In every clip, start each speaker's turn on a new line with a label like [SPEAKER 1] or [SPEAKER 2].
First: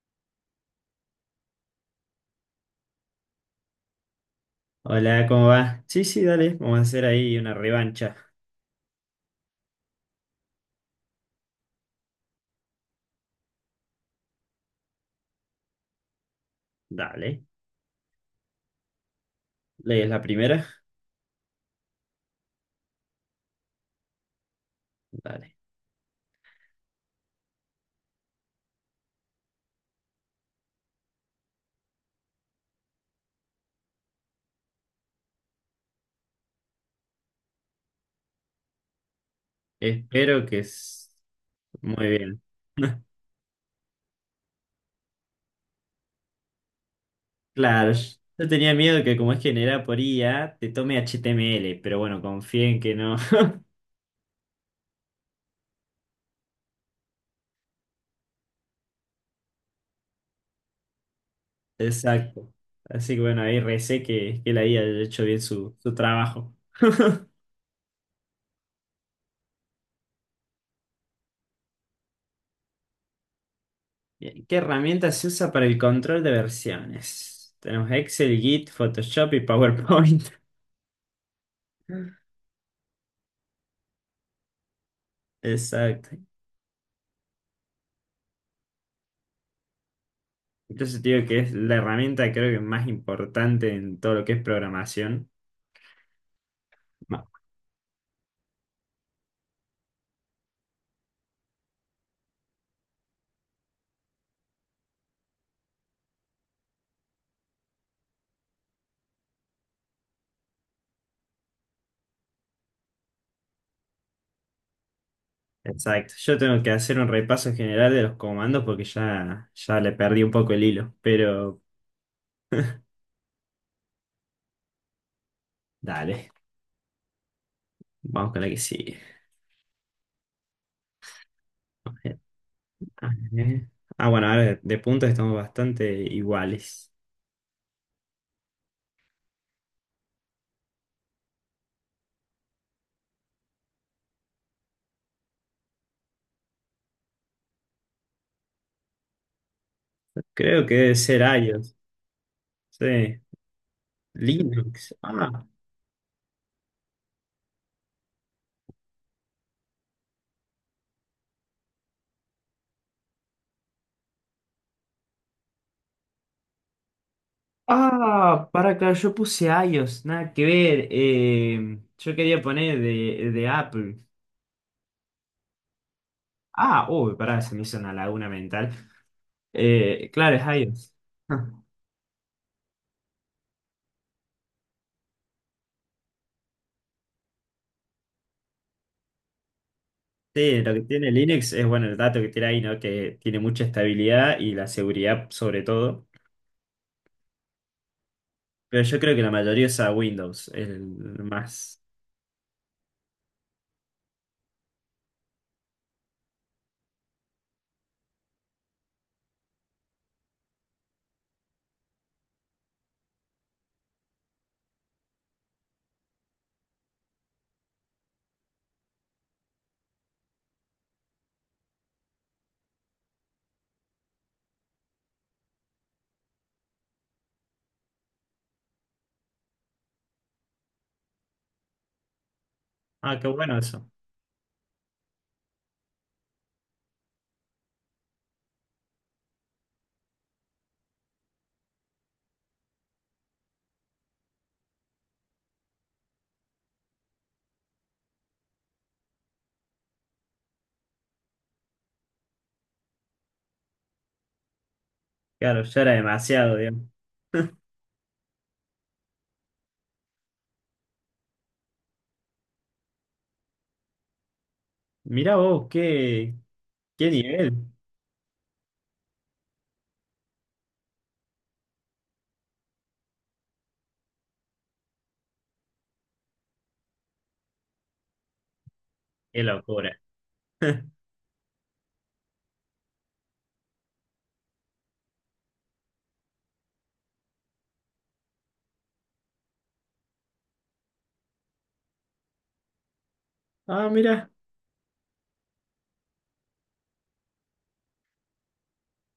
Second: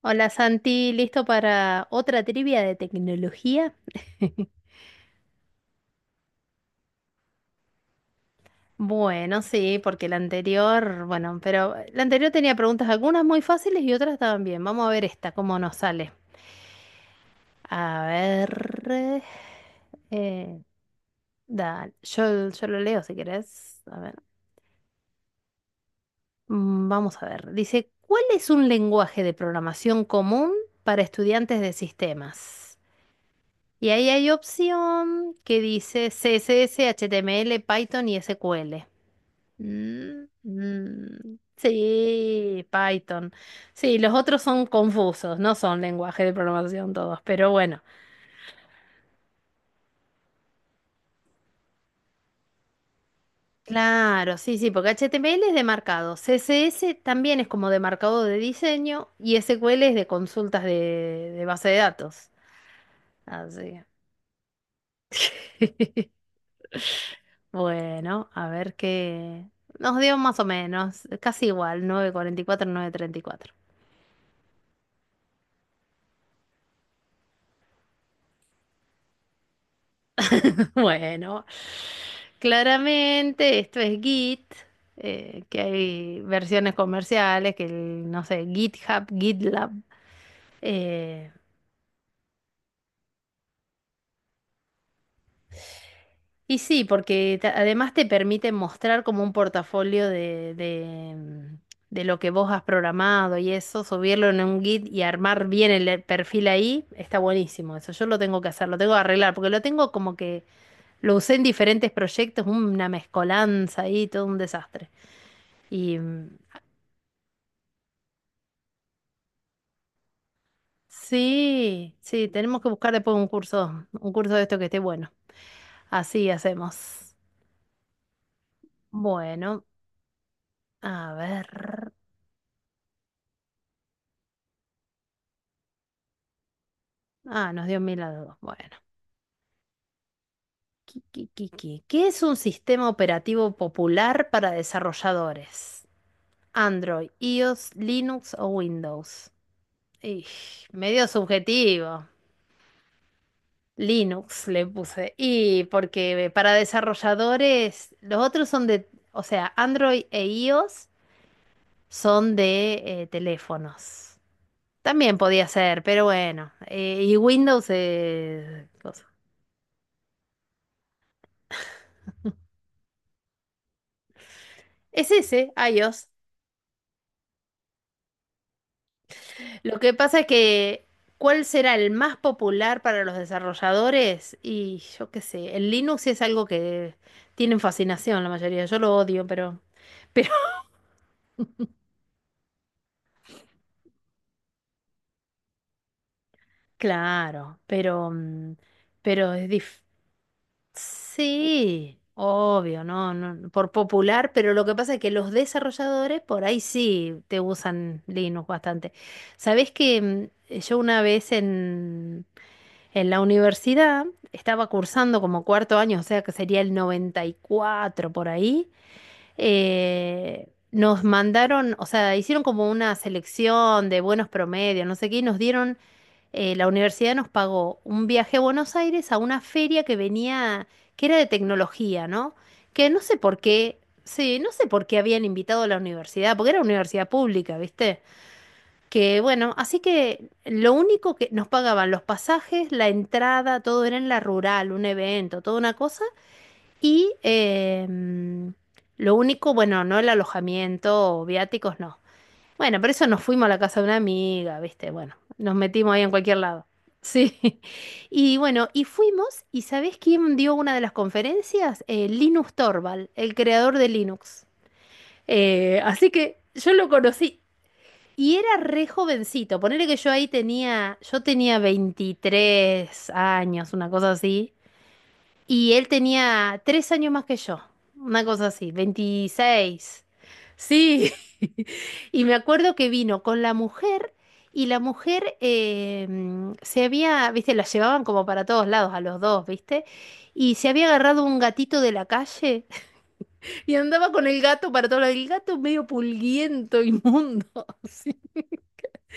[SPEAKER 1] Hola Santi, ¿listo para otra trivia de tecnología?
[SPEAKER 2] Hola, ¿cómo va? Sí, sí, dale, vamos a hacer ahí una revancha.
[SPEAKER 1] Bueno, sí, porque la anterior, bueno, pero la anterior tenía preguntas algunas muy fáciles y otras estaban bien. Vamos a ver esta, cómo nos sale.
[SPEAKER 2] Dale.
[SPEAKER 1] A ver,
[SPEAKER 2] ¿Lees la
[SPEAKER 1] eh,
[SPEAKER 2] primera?
[SPEAKER 1] dale, yo lo leo si querés. A ver,
[SPEAKER 2] Dale.
[SPEAKER 1] vamos a ver. Dice, ¿cuál es un lenguaje de programación común para estudiantes de sistemas? Y ahí hay opción que dice CSS, HTML, Python y SQL. Mm,
[SPEAKER 2] Espero que es
[SPEAKER 1] mm,
[SPEAKER 2] muy bien.
[SPEAKER 1] sí, Python. Sí, los otros son confusos, no son lenguaje de programación todos, pero bueno.
[SPEAKER 2] Claro, yo tenía miedo que como es generada por IA, te tome HTML, pero bueno, confío en que no.
[SPEAKER 1] Claro, sí, sí, porque HTML es de marcado, CSS también es como de marcado de diseño y SQL es de consultas de base de datos.
[SPEAKER 2] Exacto. Así que bueno, ahí
[SPEAKER 1] Así.
[SPEAKER 2] recé que la IA haya hecho bien su trabajo.
[SPEAKER 1] Bueno, a ver qué. Nos dio más o menos, casi igual, nueve nueve cuarenta y cuatro nueve treinta y cuatro.
[SPEAKER 2] Bien, ¿qué herramienta se usa para el control de versiones? Tenemos Excel, Git, Photoshop y PowerPoint.
[SPEAKER 1] Bueno, claramente esto es Git, que
[SPEAKER 2] Exacto.
[SPEAKER 1] hay versiones comerciales, que el, no sé, GitHub, GitLab.
[SPEAKER 2] Entonces te digo
[SPEAKER 1] eh,
[SPEAKER 2] que es la herramienta creo que más importante en todo lo que es programación.
[SPEAKER 1] Y sí,
[SPEAKER 2] Ma-
[SPEAKER 1] porque además te permite mostrar como un portafolio de lo que vos has programado y eso, subirlo en un Git y armar bien el perfil ahí, está buenísimo. Eso yo lo tengo que hacer, lo tengo que arreglar, porque lo tengo como que lo usé en diferentes proyectos, una mezcolanza ahí, todo un desastre. Y
[SPEAKER 2] Exacto. Yo tengo que hacer un repaso general de los comandos porque ya le perdí un poco el hilo. Pero
[SPEAKER 1] sí, sí, tenemos que buscar después un curso de esto que esté bueno. Así
[SPEAKER 2] dale,
[SPEAKER 1] hacemos.
[SPEAKER 2] vamos con la que sigue.
[SPEAKER 1] Bueno, a ver.
[SPEAKER 2] A ver. Ah, bueno, ahora de puntos estamos bastante iguales.
[SPEAKER 1] Ah, nos dio mil a dos. Bueno. Qui, qui, qui, qui. ¿Qué es un sistema operativo popular para desarrolladores? Android, iOS, Linux o Windows. Ij,
[SPEAKER 2] Creo que debe
[SPEAKER 1] medio
[SPEAKER 2] ser iOS.
[SPEAKER 1] subjetivo.
[SPEAKER 2] Sí.
[SPEAKER 1] Linux le
[SPEAKER 2] Linux.
[SPEAKER 1] puse.
[SPEAKER 2] Ah.
[SPEAKER 1] Y porque para desarrolladores, los otros son de, o sea, Android e iOS son de teléfonos. También podía ser, pero bueno. Y Windows
[SPEAKER 2] Ah,
[SPEAKER 1] es
[SPEAKER 2] para que
[SPEAKER 1] cosa.
[SPEAKER 2] yo puse iOS, nada que ver. Yo quería poner de Apple.
[SPEAKER 1] Es ese, iOS.
[SPEAKER 2] Ah, uy, pará, se me hizo una laguna mental.
[SPEAKER 1] Lo que pasa es
[SPEAKER 2] Claro, es
[SPEAKER 1] que,
[SPEAKER 2] iOS.
[SPEAKER 1] ¿cuál será el más popular para los desarrolladores? Y yo qué sé, el Linux es algo que tienen fascinación la mayoría. Yo lo odio, pero,
[SPEAKER 2] Sí, lo que tiene Linux es, bueno, el dato que tiene ahí, ¿no? Que tiene mucha estabilidad y la seguridad sobre todo.
[SPEAKER 1] claro,
[SPEAKER 2] Pero yo creo que la
[SPEAKER 1] pero es
[SPEAKER 2] mayoría
[SPEAKER 1] dif-
[SPEAKER 2] usa Windows, el más.
[SPEAKER 1] Sí, obvio, no, no, por popular, pero lo que pasa es que los desarrolladores por ahí sí te usan Linux bastante. ¿Sabés que mm, yo una vez en la universidad estaba cursando como cuarto año, o sea que sería el 94 por ahí? Nos mandaron, o sea, hicieron como una selección de buenos promedios, no sé qué, y nos dieron, la universidad nos pagó un viaje a Buenos Aires a una feria que venía, que era de tecnología, ¿no? Que no sé
[SPEAKER 2] Ah, qué
[SPEAKER 1] por
[SPEAKER 2] bueno
[SPEAKER 1] qué,
[SPEAKER 2] eso.
[SPEAKER 1] sí, no sé por qué habían invitado a la universidad, porque era universidad pública, ¿viste? Que bueno, así que lo único que nos pagaban los pasajes, la entrada, todo era en la rural, un evento, toda una cosa. Y lo único, bueno, no el alojamiento, viáticos, no. Bueno, por eso nos fuimos a la casa de una amiga, ¿viste? Bueno, nos
[SPEAKER 2] Claro, ya era
[SPEAKER 1] metimos ahí en cualquier
[SPEAKER 2] demasiado,
[SPEAKER 1] lado.
[SPEAKER 2] digamos.
[SPEAKER 1] Sí. Y bueno, y fuimos, ¿y sabés quién dio una de las conferencias? Linus Torvald, el creador de Linux.
[SPEAKER 2] Mirá vos,
[SPEAKER 1] Así
[SPEAKER 2] qué,
[SPEAKER 1] que yo lo
[SPEAKER 2] qué
[SPEAKER 1] conocí
[SPEAKER 2] nivel.
[SPEAKER 1] y era re jovencito. Ponele que yo tenía 23 años, una cosa así. Y él tenía 3 años más que yo, una cosa así,
[SPEAKER 2] Qué locura.
[SPEAKER 1] 26. Sí. Y me acuerdo que vino con la mujer y la mujer se había, viste, la llevaban como para todos lados a los dos, viste. Y se había agarrado un gatito de la calle y
[SPEAKER 2] Ah,
[SPEAKER 1] andaba con
[SPEAKER 2] mirá.
[SPEAKER 1] el gato para todos lados. El gato medio pulguiento, inmundo. Sí.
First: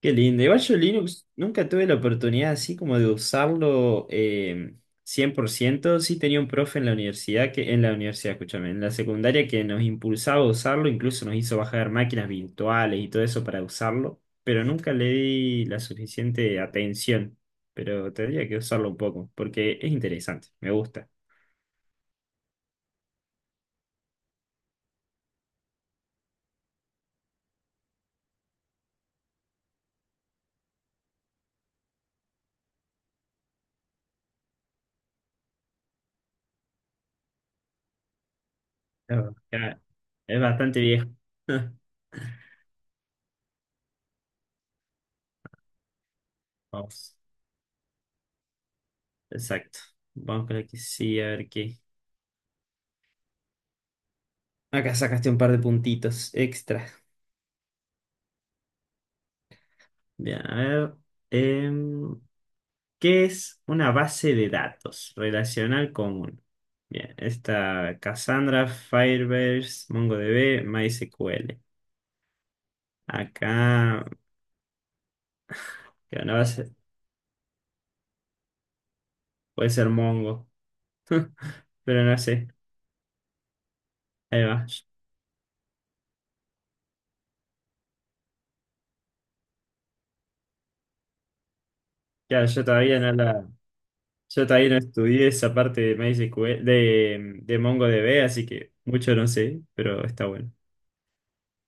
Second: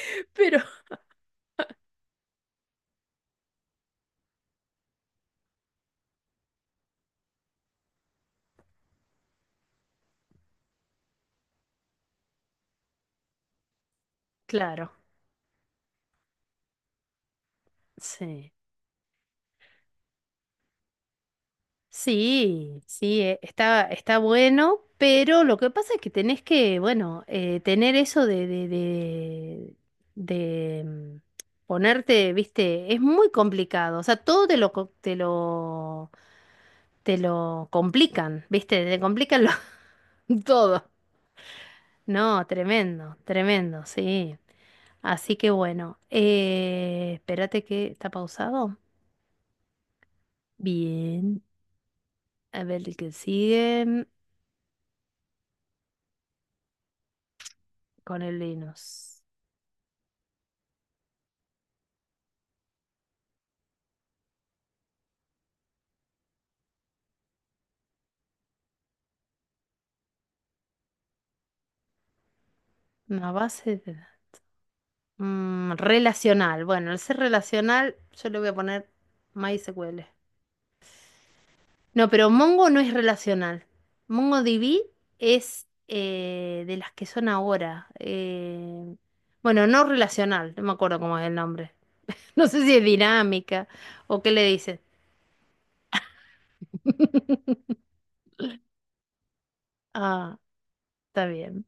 [SPEAKER 2] Qué lindo.
[SPEAKER 1] Pero
[SPEAKER 2] Igual yo Linux nunca tuve la oportunidad así como de usarlo 100%. Sí tenía un profe en la universidad, que, en la universidad, escúchame, en la secundaria que nos impulsaba a usarlo, incluso nos hizo bajar máquinas virtuales y todo eso para usarlo, pero
[SPEAKER 1] claro,
[SPEAKER 2] nunca le di la suficiente atención. Pero tendría
[SPEAKER 1] sí.
[SPEAKER 2] que usarlo un poco, porque es interesante, me gusta.
[SPEAKER 1] Sí, sí, está bueno, pero lo que pasa es que tenés que, bueno, tener eso de ponerte, viste, es muy complicado. O sea, todo te lo complican, viste, te
[SPEAKER 2] Claro.
[SPEAKER 1] complican
[SPEAKER 2] Ya, es bastante
[SPEAKER 1] todo.
[SPEAKER 2] viejo.
[SPEAKER 1] No, tremendo, tremendo, sí. Así que bueno,
[SPEAKER 2] Vamos.
[SPEAKER 1] espérate que está pausado.
[SPEAKER 2] Exacto. Vamos con la que sí, a
[SPEAKER 1] Bien,
[SPEAKER 2] ver qué.
[SPEAKER 1] a ver el que sigue.
[SPEAKER 2] Acá sacaste un par de puntitos extra.
[SPEAKER 1] Con el Linux.
[SPEAKER 2] Bien, a ver. em, ¿Qué es una base de datos relacional común? Bien, está Cassandra, Firebase, MongoDB, MySQL.
[SPEAKER 1] Una base de
[SPEAKER 2] Acá,
[SPEAKER 1] da- mm,
[SPEAKER 2] que una
[SPEAKER 1] Relacional.
[SPEAKER 2] base,
[SPEAKER 1] Bueno, al ser relacional, yo le voy a poner
[SPEAKER 2] puede ser
[SPEAKER 1] MySQL.
[SPEAKER 2] Mongo, pero
[SPEAKER 1] No,
[SPEAKER 2] no
[SPEAKER 1] pero
[SPEAKER 2] sé.
[SPEAKER 1] Mongo no es relacional.
[SPEAKER 2] Ahí va.
[SPEAKER 1] MongoDB es de las que son ahora. Bueno, no relacional, no me acuerdo cómo es el nombre. No
[SPEAKER 2] Claro,
[SPEAKER 1] sé
[SPEAKER 2] yo
[SPEAKER 1] si es
[SPEAKER 2] todavía no la,
[SPEAKER 1] dinámica o qué le
[SPEAKER 2] yo todavía no
[SPEAKER 1] dicen.
[SPEAKER 2] estudié esa parte de MySQL, de MongoDB, así que mucho no sé, pero está
[SPEAKER 1] Ah,
[SPEAKER 2] bueno.
[SPEAKER 1] está bien.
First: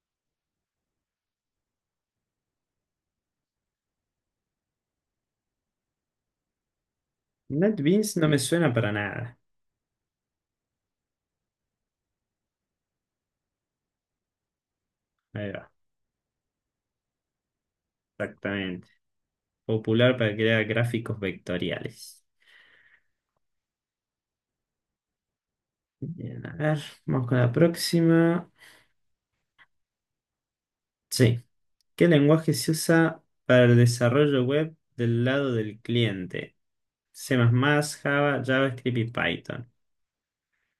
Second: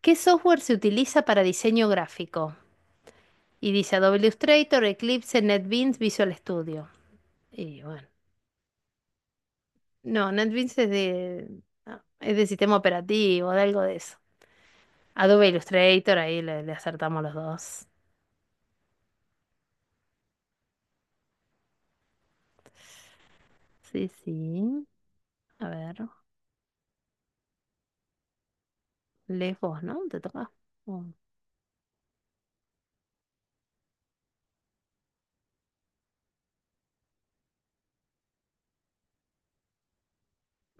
[SPEAKER 1] ¿Qué software se utiliza para diseño gráfico? Y dice Adobe Illustrator, Eclipse, NetBeans, Visual Studio. Y bueno.
[SPEAKER 2] NetBeans no me suena para nada.
[SPEAKER 1] No, NetBeans es de sistema operativo, de algo de eso. Adobe
[SPEAKER 2] Ahí va,
[SPEAKER 1] Illustrator, ahí le acertamos los dos.
[SPEAKER 2] exactamente. Popular para crear gráficos vectoriales.
[SPEAKER 1] Sí, sí. A ver,
[SPEAKER 2] Bien, a ver, vamos con la próxima.
[SPEAKER 1] lees vos, ¿no? Te toca. Oh.
[SPEAKER 2] Sí. ¿Qué lenguaje se usa para el desarrollo web del lado del cliente? C++, Java, JavaScript y Python.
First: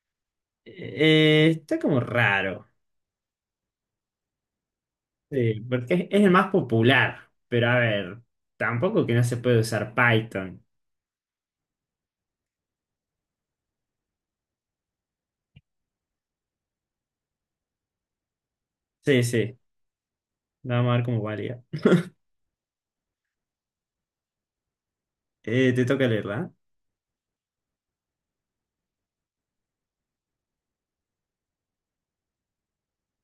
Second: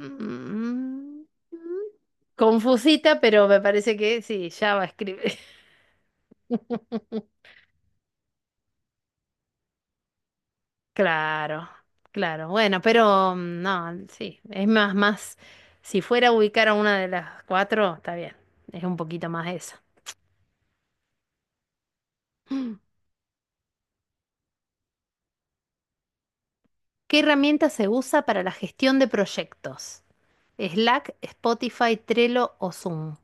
[SPEAKER 1] Mm,
[SPEAKER 2] Eh, está como raro.
[SPEAKER 1] Confusita, pero me parece que sí, Java escribe.
[SPEAKER 2] Sí, porque es el más popular, pero a ver, tampoco que no se puede usar Python.
[SPEAKER 1] Claro, claro. Bueno, pero no, sí, es más, más. Si fuera a ubicar a una de las cuatro, está bien. Es un
[SPEAKER 2] Sí,
[SPEAKER 1] poquito más
[SPEAKER 2] sí,
[SPEAKER 1] eso.
[SPEAKER 2] vamos a ver cómo valía. Te toca leerla.
[SPEAKER 1] ¿Qué herramienta se usa para la gestión de proyectos? ¿Slack, Spotify, Trello o Zoom?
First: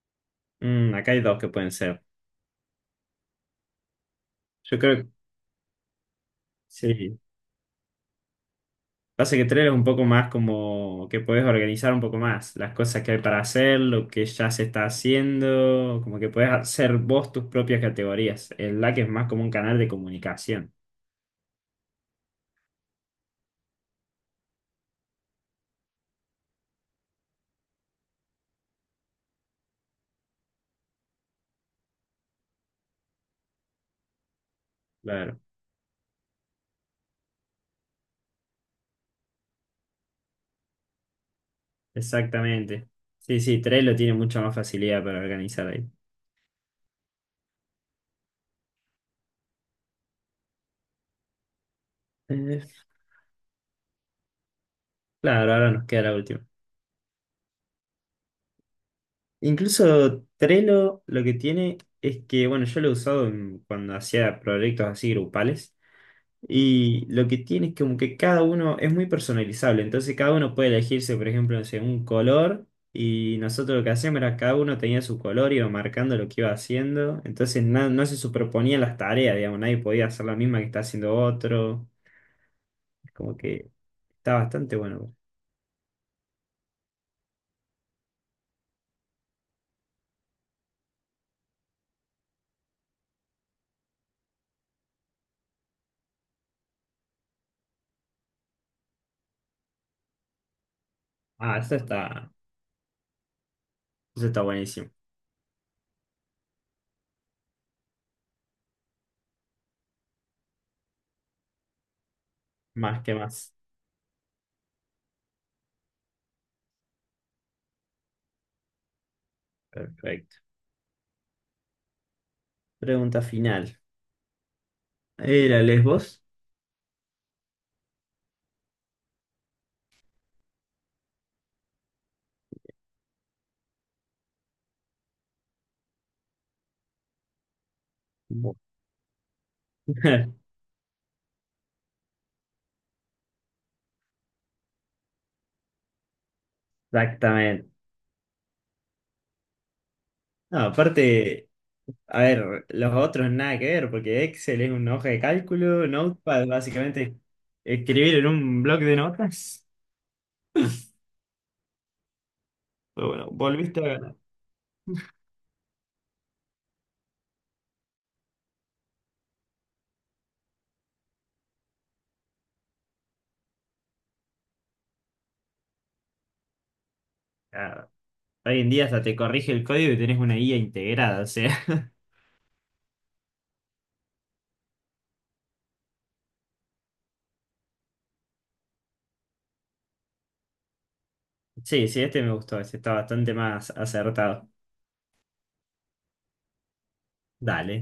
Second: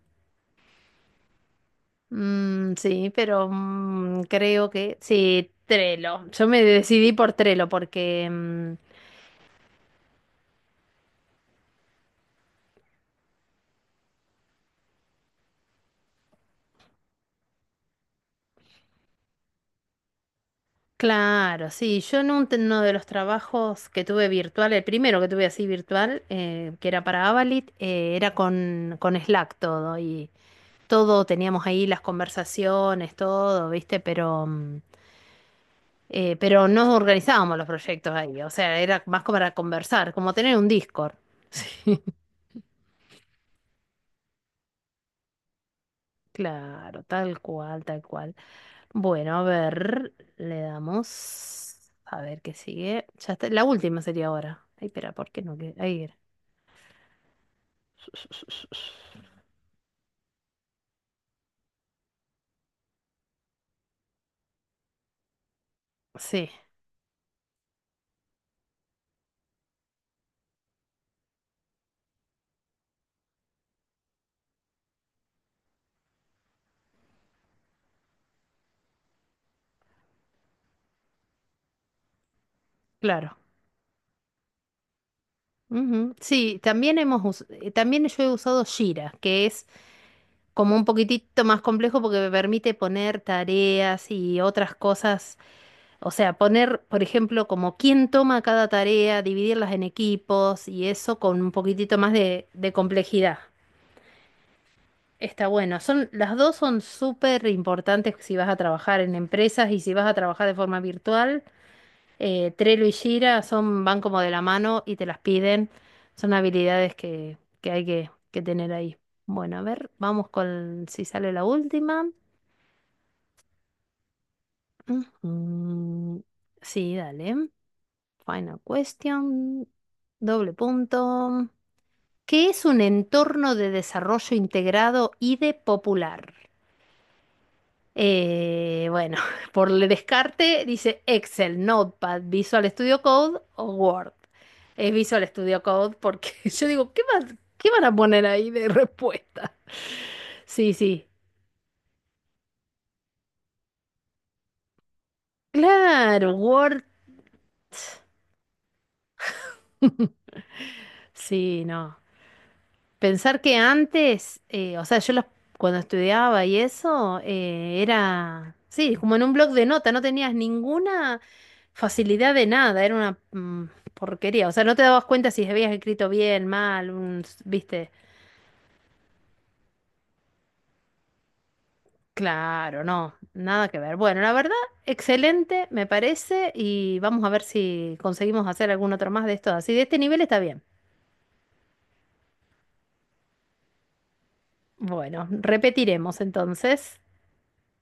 [SPEAKER 2] ¿Eh? Mm, acá hay dos que pueden ser.
[SPEAKER 1] Mm, sí, pero creo
[SPEAKER 2] Yo
[SPEAKER 1] que
[SPEAKER 2] creo que
[SPEAKER 1] sí, Trello. Yo me decidí
[SPEAKER 2] sí.
[SPEAKER 1] por Trello porque,
[SPEAKER 2] Pasa que tres es un poco más como que puedes organizar un poco más las cosas que hay para hacer, lo que ya se está haciendo, como que puedes hacer vos tus propias categorías. El LAC es más como un canal de comunicación.
[SPEAKER 1] claro, sí, yo en uno de los trabajos que tuve virtual, el primero que tuve así virtual, que era para Avalit, era con Slack todo y todo teníamos ahí las conversaciones, todo, ¿viste? Pero... mm,
[SPEAKER 2] Claro,
[SPEAKER 1] Eh, pero no organizábamos los proyectos ahí, o sea, era más como para conversar, como tener un Discord. Sí,
[SPEAKER 2] exactamente. Sí, sí, Trello tiene mucha más facilidad para organizar ahí.
[SPEAKER 1] claro, tal cual, tal cual. Bueno, a ver, le damos. A ver qué
[SPEAKER 2] Eh,
[SPEAKER 1] sigue. Ya está, la última sería ahora. Ay, espera, ¿por qué
[SPEAKER 2] claro,
[SPEAKER 1] no?
[SPEAKER 2] ahora nos
[SPEAKER 1] Ahí
[SPEAKER 2] queda la
[SPEAKER 1] era.
[SPEAKER 2] última. Incluso Trello lo que tiene es que, bueno, yo lo he usado en- cuando hacía proyectos así grupales.
[SPEAKER 1] Sí,
[SPEAKER 2] Y lo que tiene es como que cada uno es muy personalizable, entonces cada uno puede elegirse, por ejemplo, no sé, un color, y nosotros lo que hacíamos era cada uno tenía su color, iba marcando lo que iba haciendo, entonces na- no se superponían las tareas, digamos, nadie podía hacer la misma que está haciendo otro,
[SPEAKER 1] claro.
[SPEAKER 2] como que está bastante bueno.
[SPEAKER 1] Ujú. Sí, también yo he usado Jira, que es como un poquitito más complejo porque me permite poner tareas y otras cosas. O sea, poner, por ejemplo, como quién toma cada tarea, dividirlas en equipos y eso con un
[SPEAKER 2] Ah,
[SPEAKER 1] poquitito más de complejidad.
[SPEAKER 2] eso está buenísimo,
[SPEAKER 1] Está bueno. Las dos son súper importantes si vas a trabajar en empresas y si vas a trabajar de forma virtual. Trello y
[SPEAKER 2] más que
[SPEAKER 1] Jira
[SPEAKER 2] más.
[SPEAKER 1] van como de la mano y te las piden. Son habilidades que hay que tener ahí. Bueno, a ver, vamos
[SPEAKER 2] Perfecto.
[SPEAKER 1] con si sale la última.
[SPEAKER 2] Pregunta final. ¿Era Lesbos?
[SPEAKER 1] Ujú. Sí, dale. Final question, doble punto. ¿Qué es un entorno de desarrollo integrado y de popular?
[SPEAKER 2] Bu-
[SPEAKER 1] Bueno, por el descarte dice Excel, Notepad, Visual Studio Code o Word. Es Visual Studio Code porque yo digo, ¿qué van, qué
[SPEAKER 2] Exactamente.
[SPEAKER 1] van a poner ahí de respuesta?
[SPEAKER 2] No,
[SPEAKER 1] Sí, sí.
[SPEAKER 2] aparte... A ver, los otros nada que ver, porque Excel es una hoja de cálculo,
[SPEAKER 1] Claro,
[SPEAKER 2] Notepad
[SPEAKER 1] Word.
[SPEAKER 2] básicamente escribir en un bloc de notas.
[SPEAKER 1] Sí, no.
[SPEAKER 2] Pero bueno,
[SPEAKER 1] Pensar que
[SPEAKER 2] volviste a ganar.
[SPEAKER 1] antes, o sea, cuando estudiaba y eso, era, sí, como en un blog de nota, no tenías ninguna facilidad de nada, era una porquería, o sea, no te dabas cuenta si habías escrito bien, mal, un,
[SPEAKER 2] Ah,
[SPEAKER 1] viste,
[SPEAKER 2] hoy en día hasta te corrige el código y tenés una guía integrada, o sea.
[SPEAKER 1] claro, no, nada que ver. Bueno, la verdad, excelente, me parece, y vamos a ver si conseguimos hacer algún otro más de estos, así de este nivel está bien.
[SPEAKER 2] Sí, sí, este me gustó, este está bastante más acertado.
[SPEAKER 1] Bueno, repetiremos entonces.
[SPEAKER 2] Dale.